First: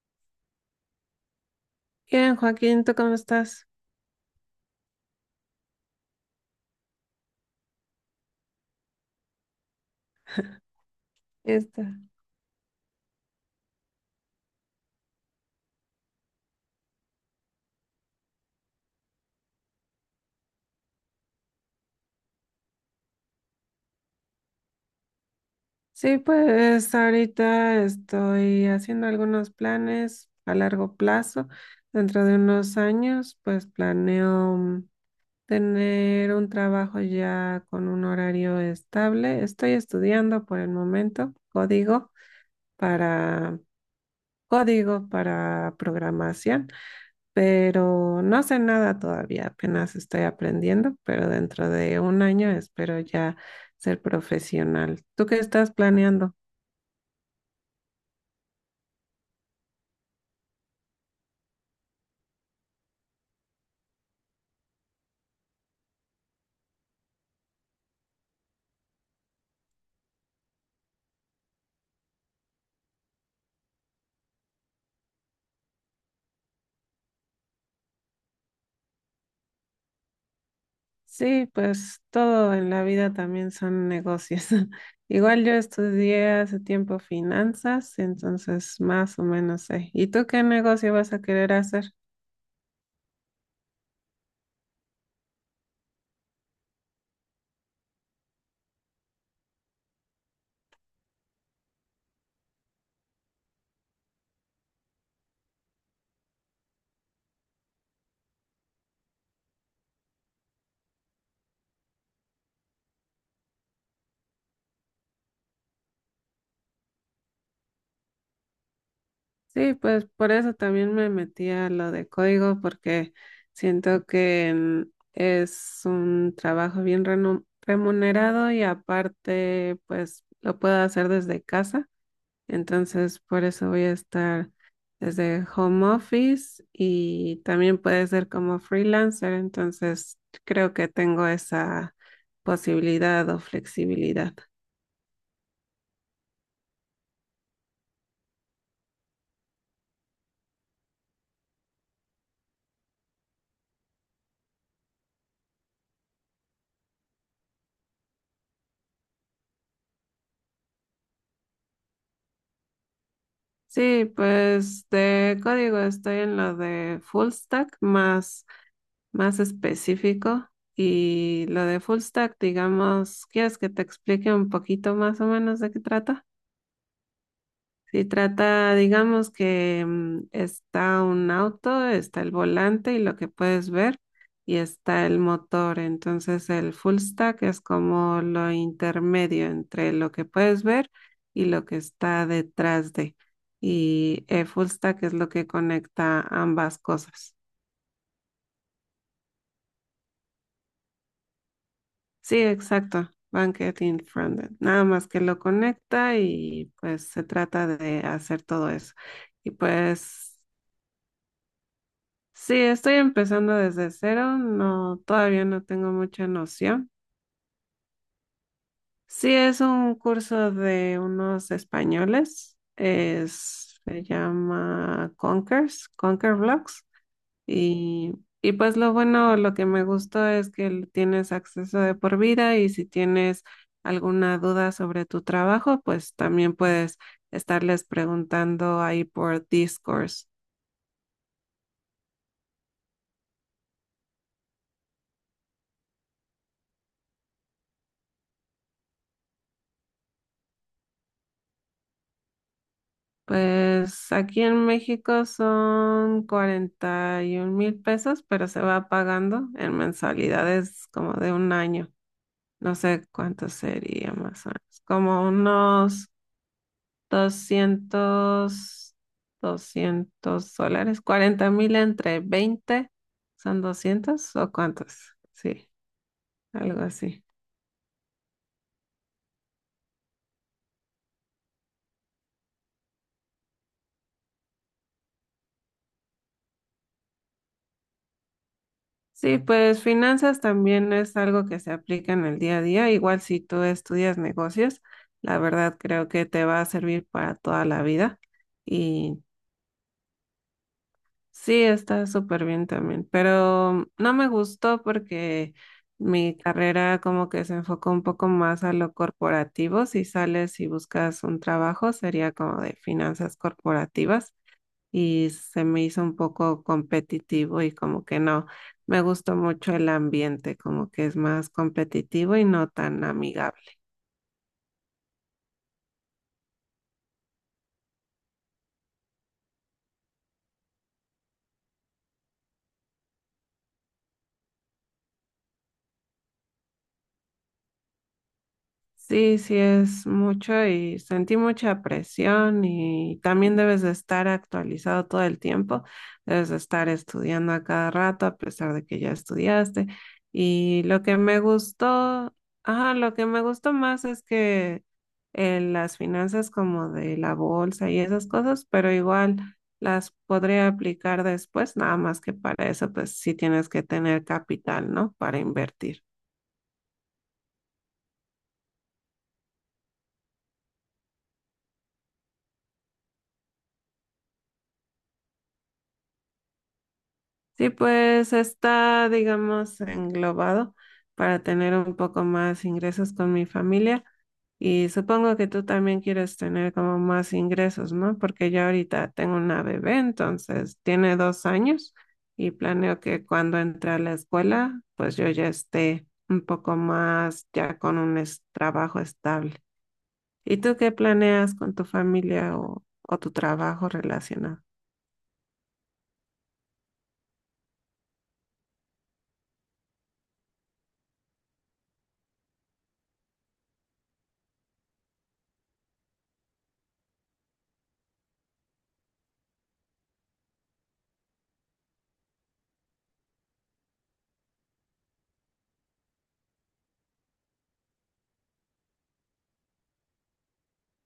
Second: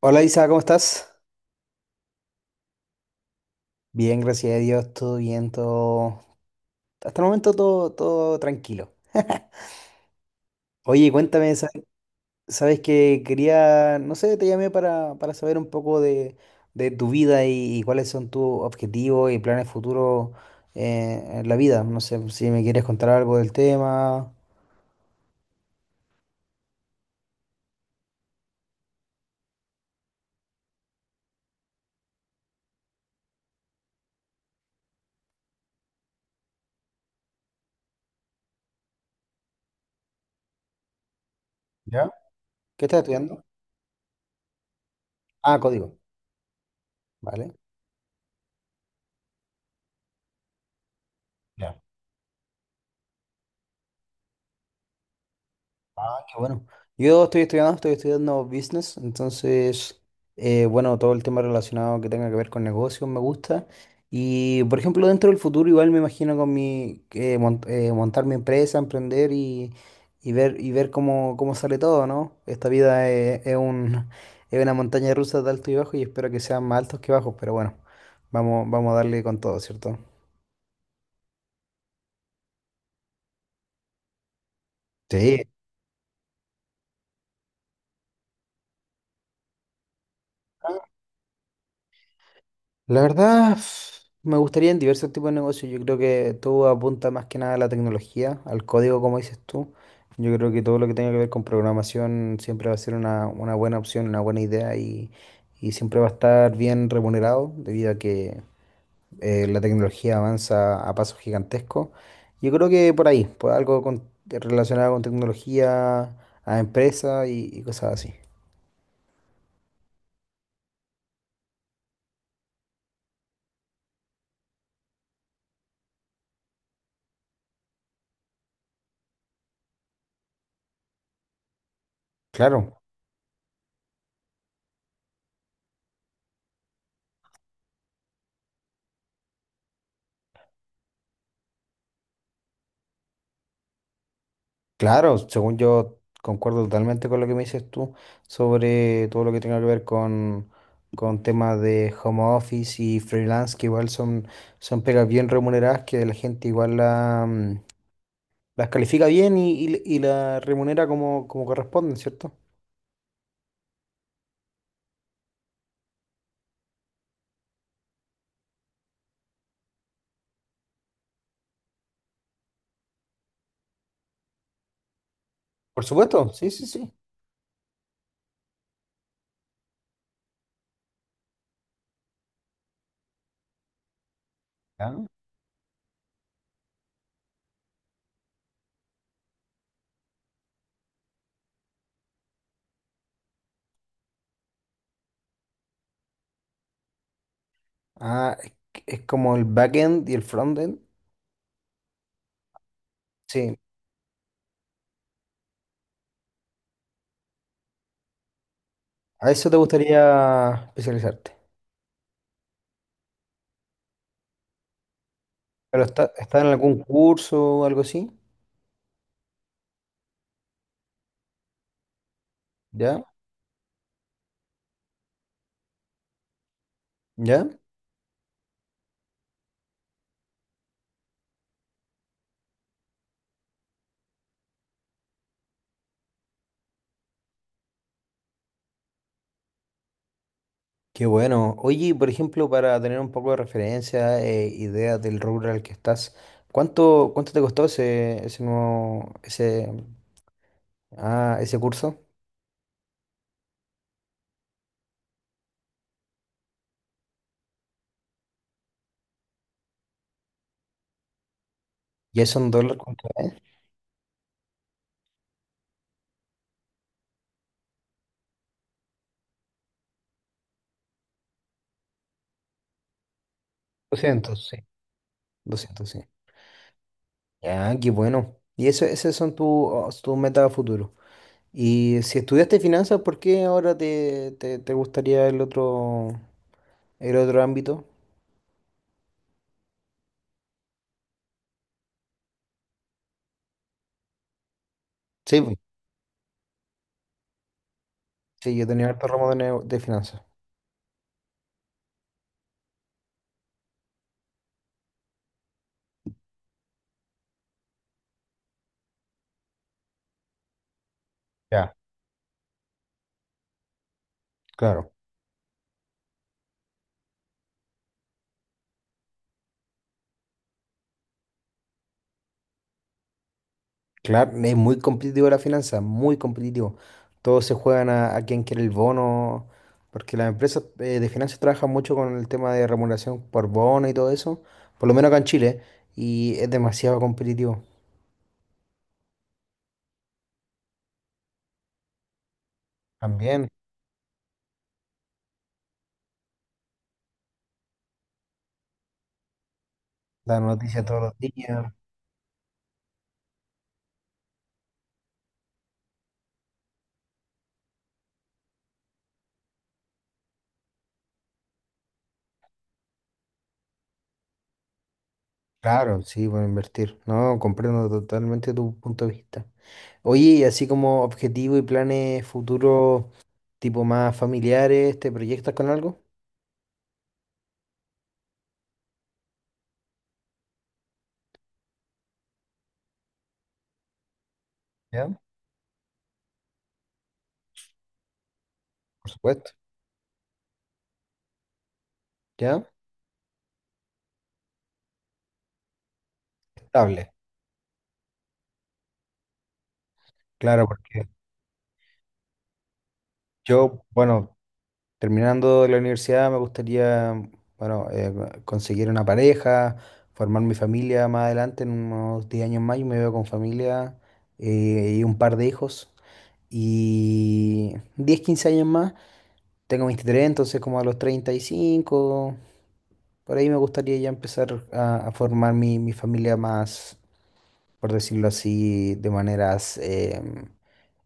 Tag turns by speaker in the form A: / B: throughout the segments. A: Hola Isa, ¿cómo estás?
B: Bien, Joaquín, ¿tú cómo estás?
A: Bien, gracias a Dios, todo bien, Hasta el momento todo tranquilo. Oye, cuéntame,
B: Esta.
A: sabes que quería, no sé, te llamé para saber un poco de tu vida y cuáles son tus objetivos y planes futuros en la vida. No sé si me quieres contar algo del tema.
B: Sí, pues ahorita estoy haciendo algunos planes a largo plazo. Dentro de unos años, pues planeo tener un trabajo ya con un horario estable. Estoy estudiando por el momento
A: ¿Ya? ¿Qué estás estudiando?
B: para código
A: Ah,
B: para
A: código,
B: programación.
A: vale.
B: Pero no sé nada todavía, apenas estoy aprendiendo, pero dentro de un año espero ya ser profesional. ¿Tú qué estás
A: Ah,
B: planeando?
A: qué bueno. Yo estoy estudiando business, entonces, bueno, todo el tema relacionado que tenga que ver con negocios me gusta. Y, por ejemplo, dentro del futuro igual me imagino con montar mi empresa, emprender y, y ver cómo sale todo, ¿no? Esta es una montaña rusa de alto y bajo y espero que sean más altos que bajos, pero bueno, vamos a darle con todo, ¿cierto?
B: Sí, pues todo en la vida también son negocios. Igual
A: Sí.
B: yo estudié hace tiempo finanzas, entonces más o menos sé. ¿Y tú qué negocio vas a querer hacer?
A: La verdad, me gustaría en diversos tipos de negocios. Yo creo que todo apunta más que nada a la tecnología, al código, como dices tú. Yo creo que todo lo que tenga que ver con programación siempre va a ser una buena opción, una buena idea y siempre va a estar bien remunerado debido a que la tecnología avanza a pasos gigantescos. Yo creo que por ahí, por algo relacionado con tecnología, a empresa y cosas así.
B: Sí, pues por eso también me metí a lo de código, porque siento que es un trabajo bien remunerado y aparte, pues lo puedo hacer desde casa.
A: Claro.
B: Entonces, por eso voy a estar desde home office y también puede ser como freelancer. Entonces, creo que tengo esa posibilidad o flexibilidad.
A: Claro, según yo concuerdo totalmente con lo que me dices tú sobre todo lo que tenga que ver con temas de home office y freelance, que igual son, son pegas bien remuneradas, que la gente igual las califica bien y la remunera como, como corresponden, ¿cierto?
B: Sí, pues de código estoy en lo de full stack, más específico, y lo de full stack, digamos, ¿quieres que te explique un poquito más o menos de qué
A: Por
B: trata?
A: supuesto, sí, sí, sí.
B: Si trata, digamos que está un auto, está el volante y lo que puedes ver, y
A: Ah,
B: está el motor. Entonces el full stack es como lo intermedio entre lo que puedes ver y lo que está detrás de. Y el full stack es lo que conecta ambas cosas.
A: Ah, es como el backend y el frontend.
B: Sí, exacto.
A: Sí,
B: Bankend y frontend. Nada más que lo conecta y pues se trata de hacer todo eso.
A: a eso
B: Y
A: te
B: pues
A: gustaría especializarte.
B: sí, estoy empezando desde cero, no, todavía no
A: Pero
B: tengo mucha
A: está en algún
B: noción.
A: curso o algo así,
B: Sí, es un curso de unos españoles,
A: ¿ya?
B: es, se llama Conkers, Conquer Blocks,
A: ¿Ya?
B: y, y pues lo bueno, lo que me gustó es que tienes acceso de por vida y si tienes alguna duda sobre tu trabajo, pues también puedes estarles preguntando ahí por Discourse.
A: Qué bueno. Oye, por ejemplo, para tener un poco de referencia, ideas del rubro al que estás, ¿cuánto te costó ese, ah, ese curso?
B: Pues aquí en México son 41,000 pesos, pero se va pagando en mensualidades como de un año.
A: Ya son
B: No
A: dólares,
B: sé
A: ¿cuánto?
B: cuánto sería más o menos. Como unos 200, 200 dólares. 40,000 entre 20 son 200
A: 200,
B: o
A: sí.
B: cuántos. Sí,
A: Doscientos sí.
B: algo así.
A: Ya, qué bueno. Y eso, esas son tus metas a futuro. Y si estudiaste finanzas, ¿por qué ahora te gustaría el el otro ámbito?
B: Sí, pues finanzas también es algo que se aplica en el día a día. Igual si tú estudias negocios, la
A: Sí, pues,
B: verdad creo que te va a servir para toda la vida.
A: sí, yo tenía harto
B: Y
A: ramo de finanzas.
B: sí, está súper bien también. Pero no me gustó porque mi carrera como que se enfocó un poco más a lo corporativo. Si sales y buscas un
A: Ya,
B: trabajo, sería como de finanzas corporativas
A: claro.
B: y se me hizo un poco competitivo y como que no, me gustó mucho el ambiente, como que es más competitivo y no tan amigable.
A: Claro, es muy competitivo la finanza, muy competitivo. Todos se juegan a quién quiere el bono, porque las empresas de finanzas trabajan mucho con el tema de remuneración por bono y todo eso, por lo menos acá en Chile, y es demasiado competitivo.
B: Sí, sí es mucho y sentí mucha presión y
A: También,
B: también debes de estar actualizado todo el tiempo, debes de estar estudiando a cada rato a pesar de que ya estudiaste.
A: la noticia
B: Y
A: todos
B: lo que
A: los
B: me
A: días.
B: gustó, Ajá, lo que me gustó más es que las finanzas como de la bolsa y esas cosas, pero igual las podría aplicar después, nada más que para eso pues sí tienes que tener capital, ¿no? Para
A: Claro,
B: invertir.
A: sí, por invertir. No, comprendo totalmente tu punto de vista. Oye, y así como objetivo y planes futuros, tipo más familiares, ¿te proyectas con algo?
B: Sí, pues está, digamos, englobado para tener un poco más ingresos con mi familia y
A: ¿Ya?
B: supongo que tú también quieres tener como más ingresos, ¿no? Porque yo ahorita
A: Por
B: tengo
A: supuesto.
B: una bebé, entonces tiene 2 años y
A: ¿Ya?
B: planeo que cuando entre a la escuela, pues yo ya esté un poco
A: Estable.
B: más ya con un trabajo estable. ¿Y
A: Claro,
B: tú qué
A: porque
B: planeas con tu familia o tu
A: yo,
B: trabajo
A: bueno,
B: relacionado?
A: terminando la universidad me gustaría, bueno, conseguir una pareja, formar mi familia más adelante, en unos 10 años más, yo me veo con familia y un par de hijos. Y 10 15 años más, tengo 23, entonces como a los 35 por ahí me gustaría ya empezar a formar mi familia más, por decirlo así, de maneras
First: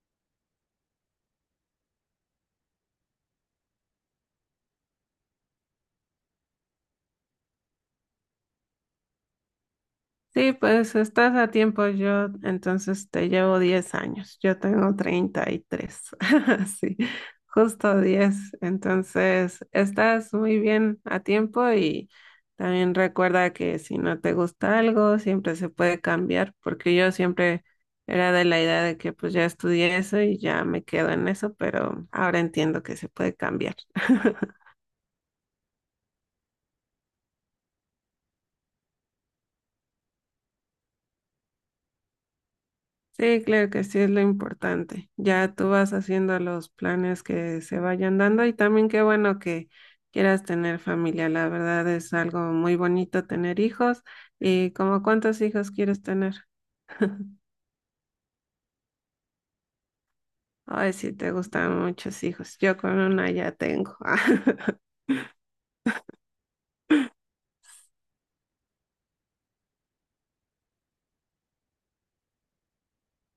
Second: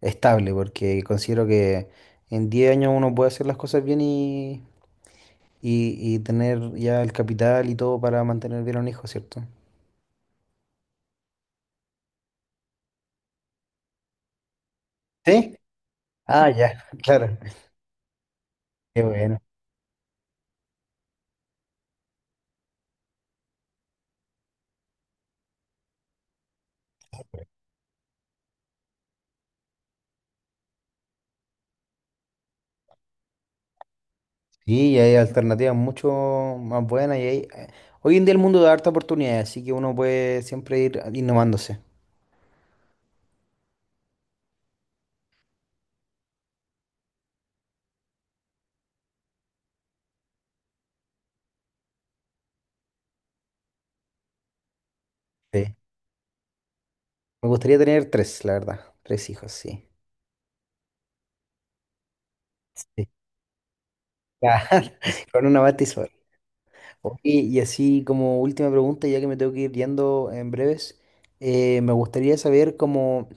A: estable, porque considero que en 10 años uno puede hacer las cosas bien y tener ya el capital y todo para mantener bien a un hijo, ¿cierto?
B: Sí, pues estás a tiempo. Yo entonces te llevo 10 años. Yo tengo treinta
A: ¿Sí?
B: y tres.
A: Ah, ya,
B: Sí,
A: claro.
B: justo 10.
A: Qué bueno.
B: Entonces, estás muy bien a tiempo, y también recuerda que si no te gusta algo, siempre se puede cambiar, porque yo siempre era de la idea de que pues ya estudié eso y ya me quedo en eso, pero ahora entiendo que se puede cambiar.
A: Sí, y hay alternativas mucho más buenas y hay... Hoy en día el mundo da harta oportunidad, así que uno puede siempre ir innovándose.
B: Sí, claro que sí, es lo importante. Ya tú vas haciendo los planes que se vayan dando y también qué bueno que quieras tener familia. La verdad es algo muy bonito tener hijos. ¿Y como cuántos hijos
A: Sí.
B: quieres tener?
A: Me gustaría tener tres, la verdad. Tres hijos, sí.
B: Ay, sí, te gustan muchos hijos. Yo con
A: Sí.
B: una ya tengo.
A: Con una batizuela. Oye, y así como última pregunta, ya que me tengo que ir yendo en breves, me gustaría saber cómo,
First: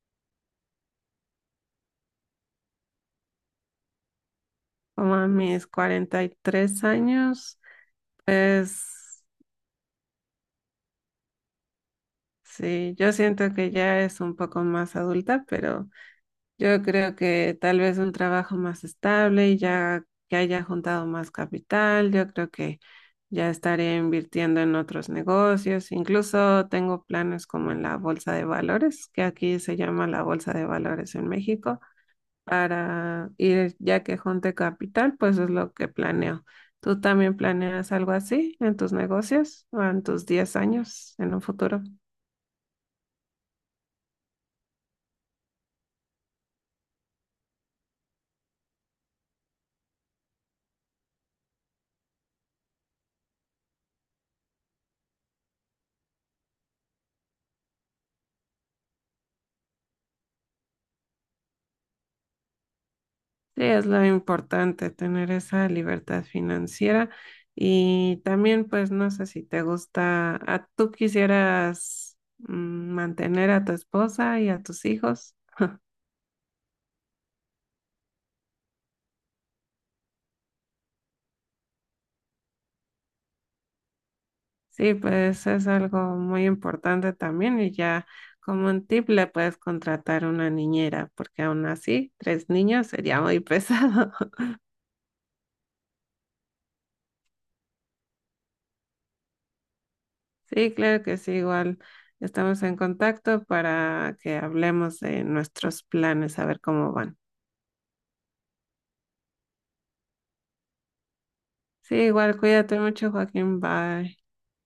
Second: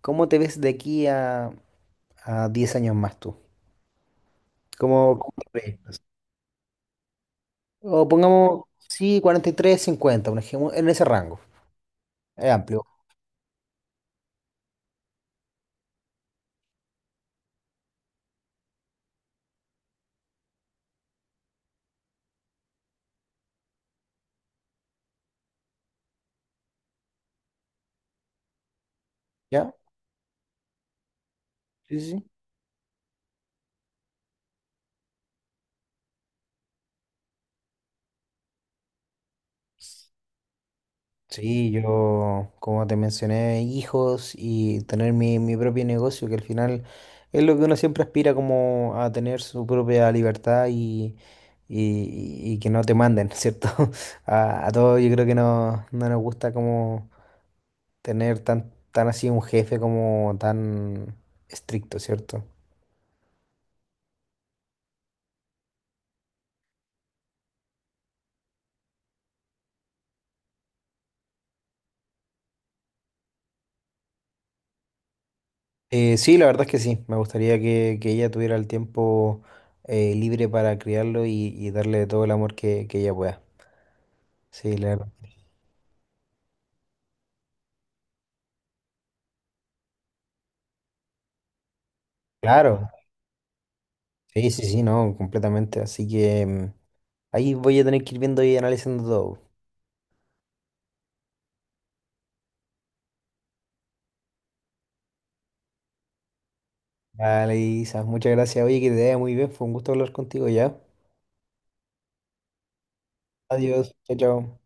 A: cómo te ves de aquí a 10 años más tú.
B: Como
A: ¿Cómo,
B: a
A: cómo te
B: mis
A: proyectas?
B: 43 años,
A: O pongamos, sí,
B: pues
A: 43 50 un ejemplo, en ese rango. Es amplio,
B: sí, yo siento que ya es un poco más adulta, pero... Yo creo que tal vez un trabajo más estable y ya que haya juntado más capital, yo creo que ya estaré invirtiendo en otros negocios. Incluso tengo planes como en la bolsa de valores, que aquí
A: ¿ya?
B: se llama la bolsa de valores en México,
A: Sí, sí.
B: para ir ya que junte capital, pues es lo que planeo. ¿Tú también planeas algo así en tus negocios o en tus 10 años en un
A: Sí,
B: futuro?
A: yo, como te mencioné, hijos y tener mi propio negocio, que al final es lo que uno siempre aspira como a tener su propia libertad y, y que no te manden, ¿cierto? A todos yo creo que no nos gusta como tener tan así un jefe como tan estricto, ¿cierto?
B: Sí, es lo importante, tener esa libertad financiera y también, pues, no sé si te gusta, ¿tú quisieras mantener a tu esposa y a tus hijos?
A: Sí, la verdad es que sí, me gustaría que ella tuviera el tiempo libre para criarlo y darle todo el amor que ella pueda. Sí, la
B: Sí,
A: verdad.
B: pues es algo muy importante también y ya, como un tip, le puedes contratar una niñera, porque aún así, tres niños
A: Claro,
B: sería muy pesado.
A: sí, sí, sí, no, completamente. Así que mm, ahí voy a tener que ir viendo y analizando todo.
B: Sí, claro que sí, igual estamos en contacto para que hablemos de nuestros planes, a ver cómo van.
A: Vale, Isa, muchas gracias. Oye, que te vaya muy bien. Fue un gusto hablar contigo ya.
B: Sí, igual cuídate mucho, Joaquín.
A: Adiós, chao,
B: Bye.
A: chao.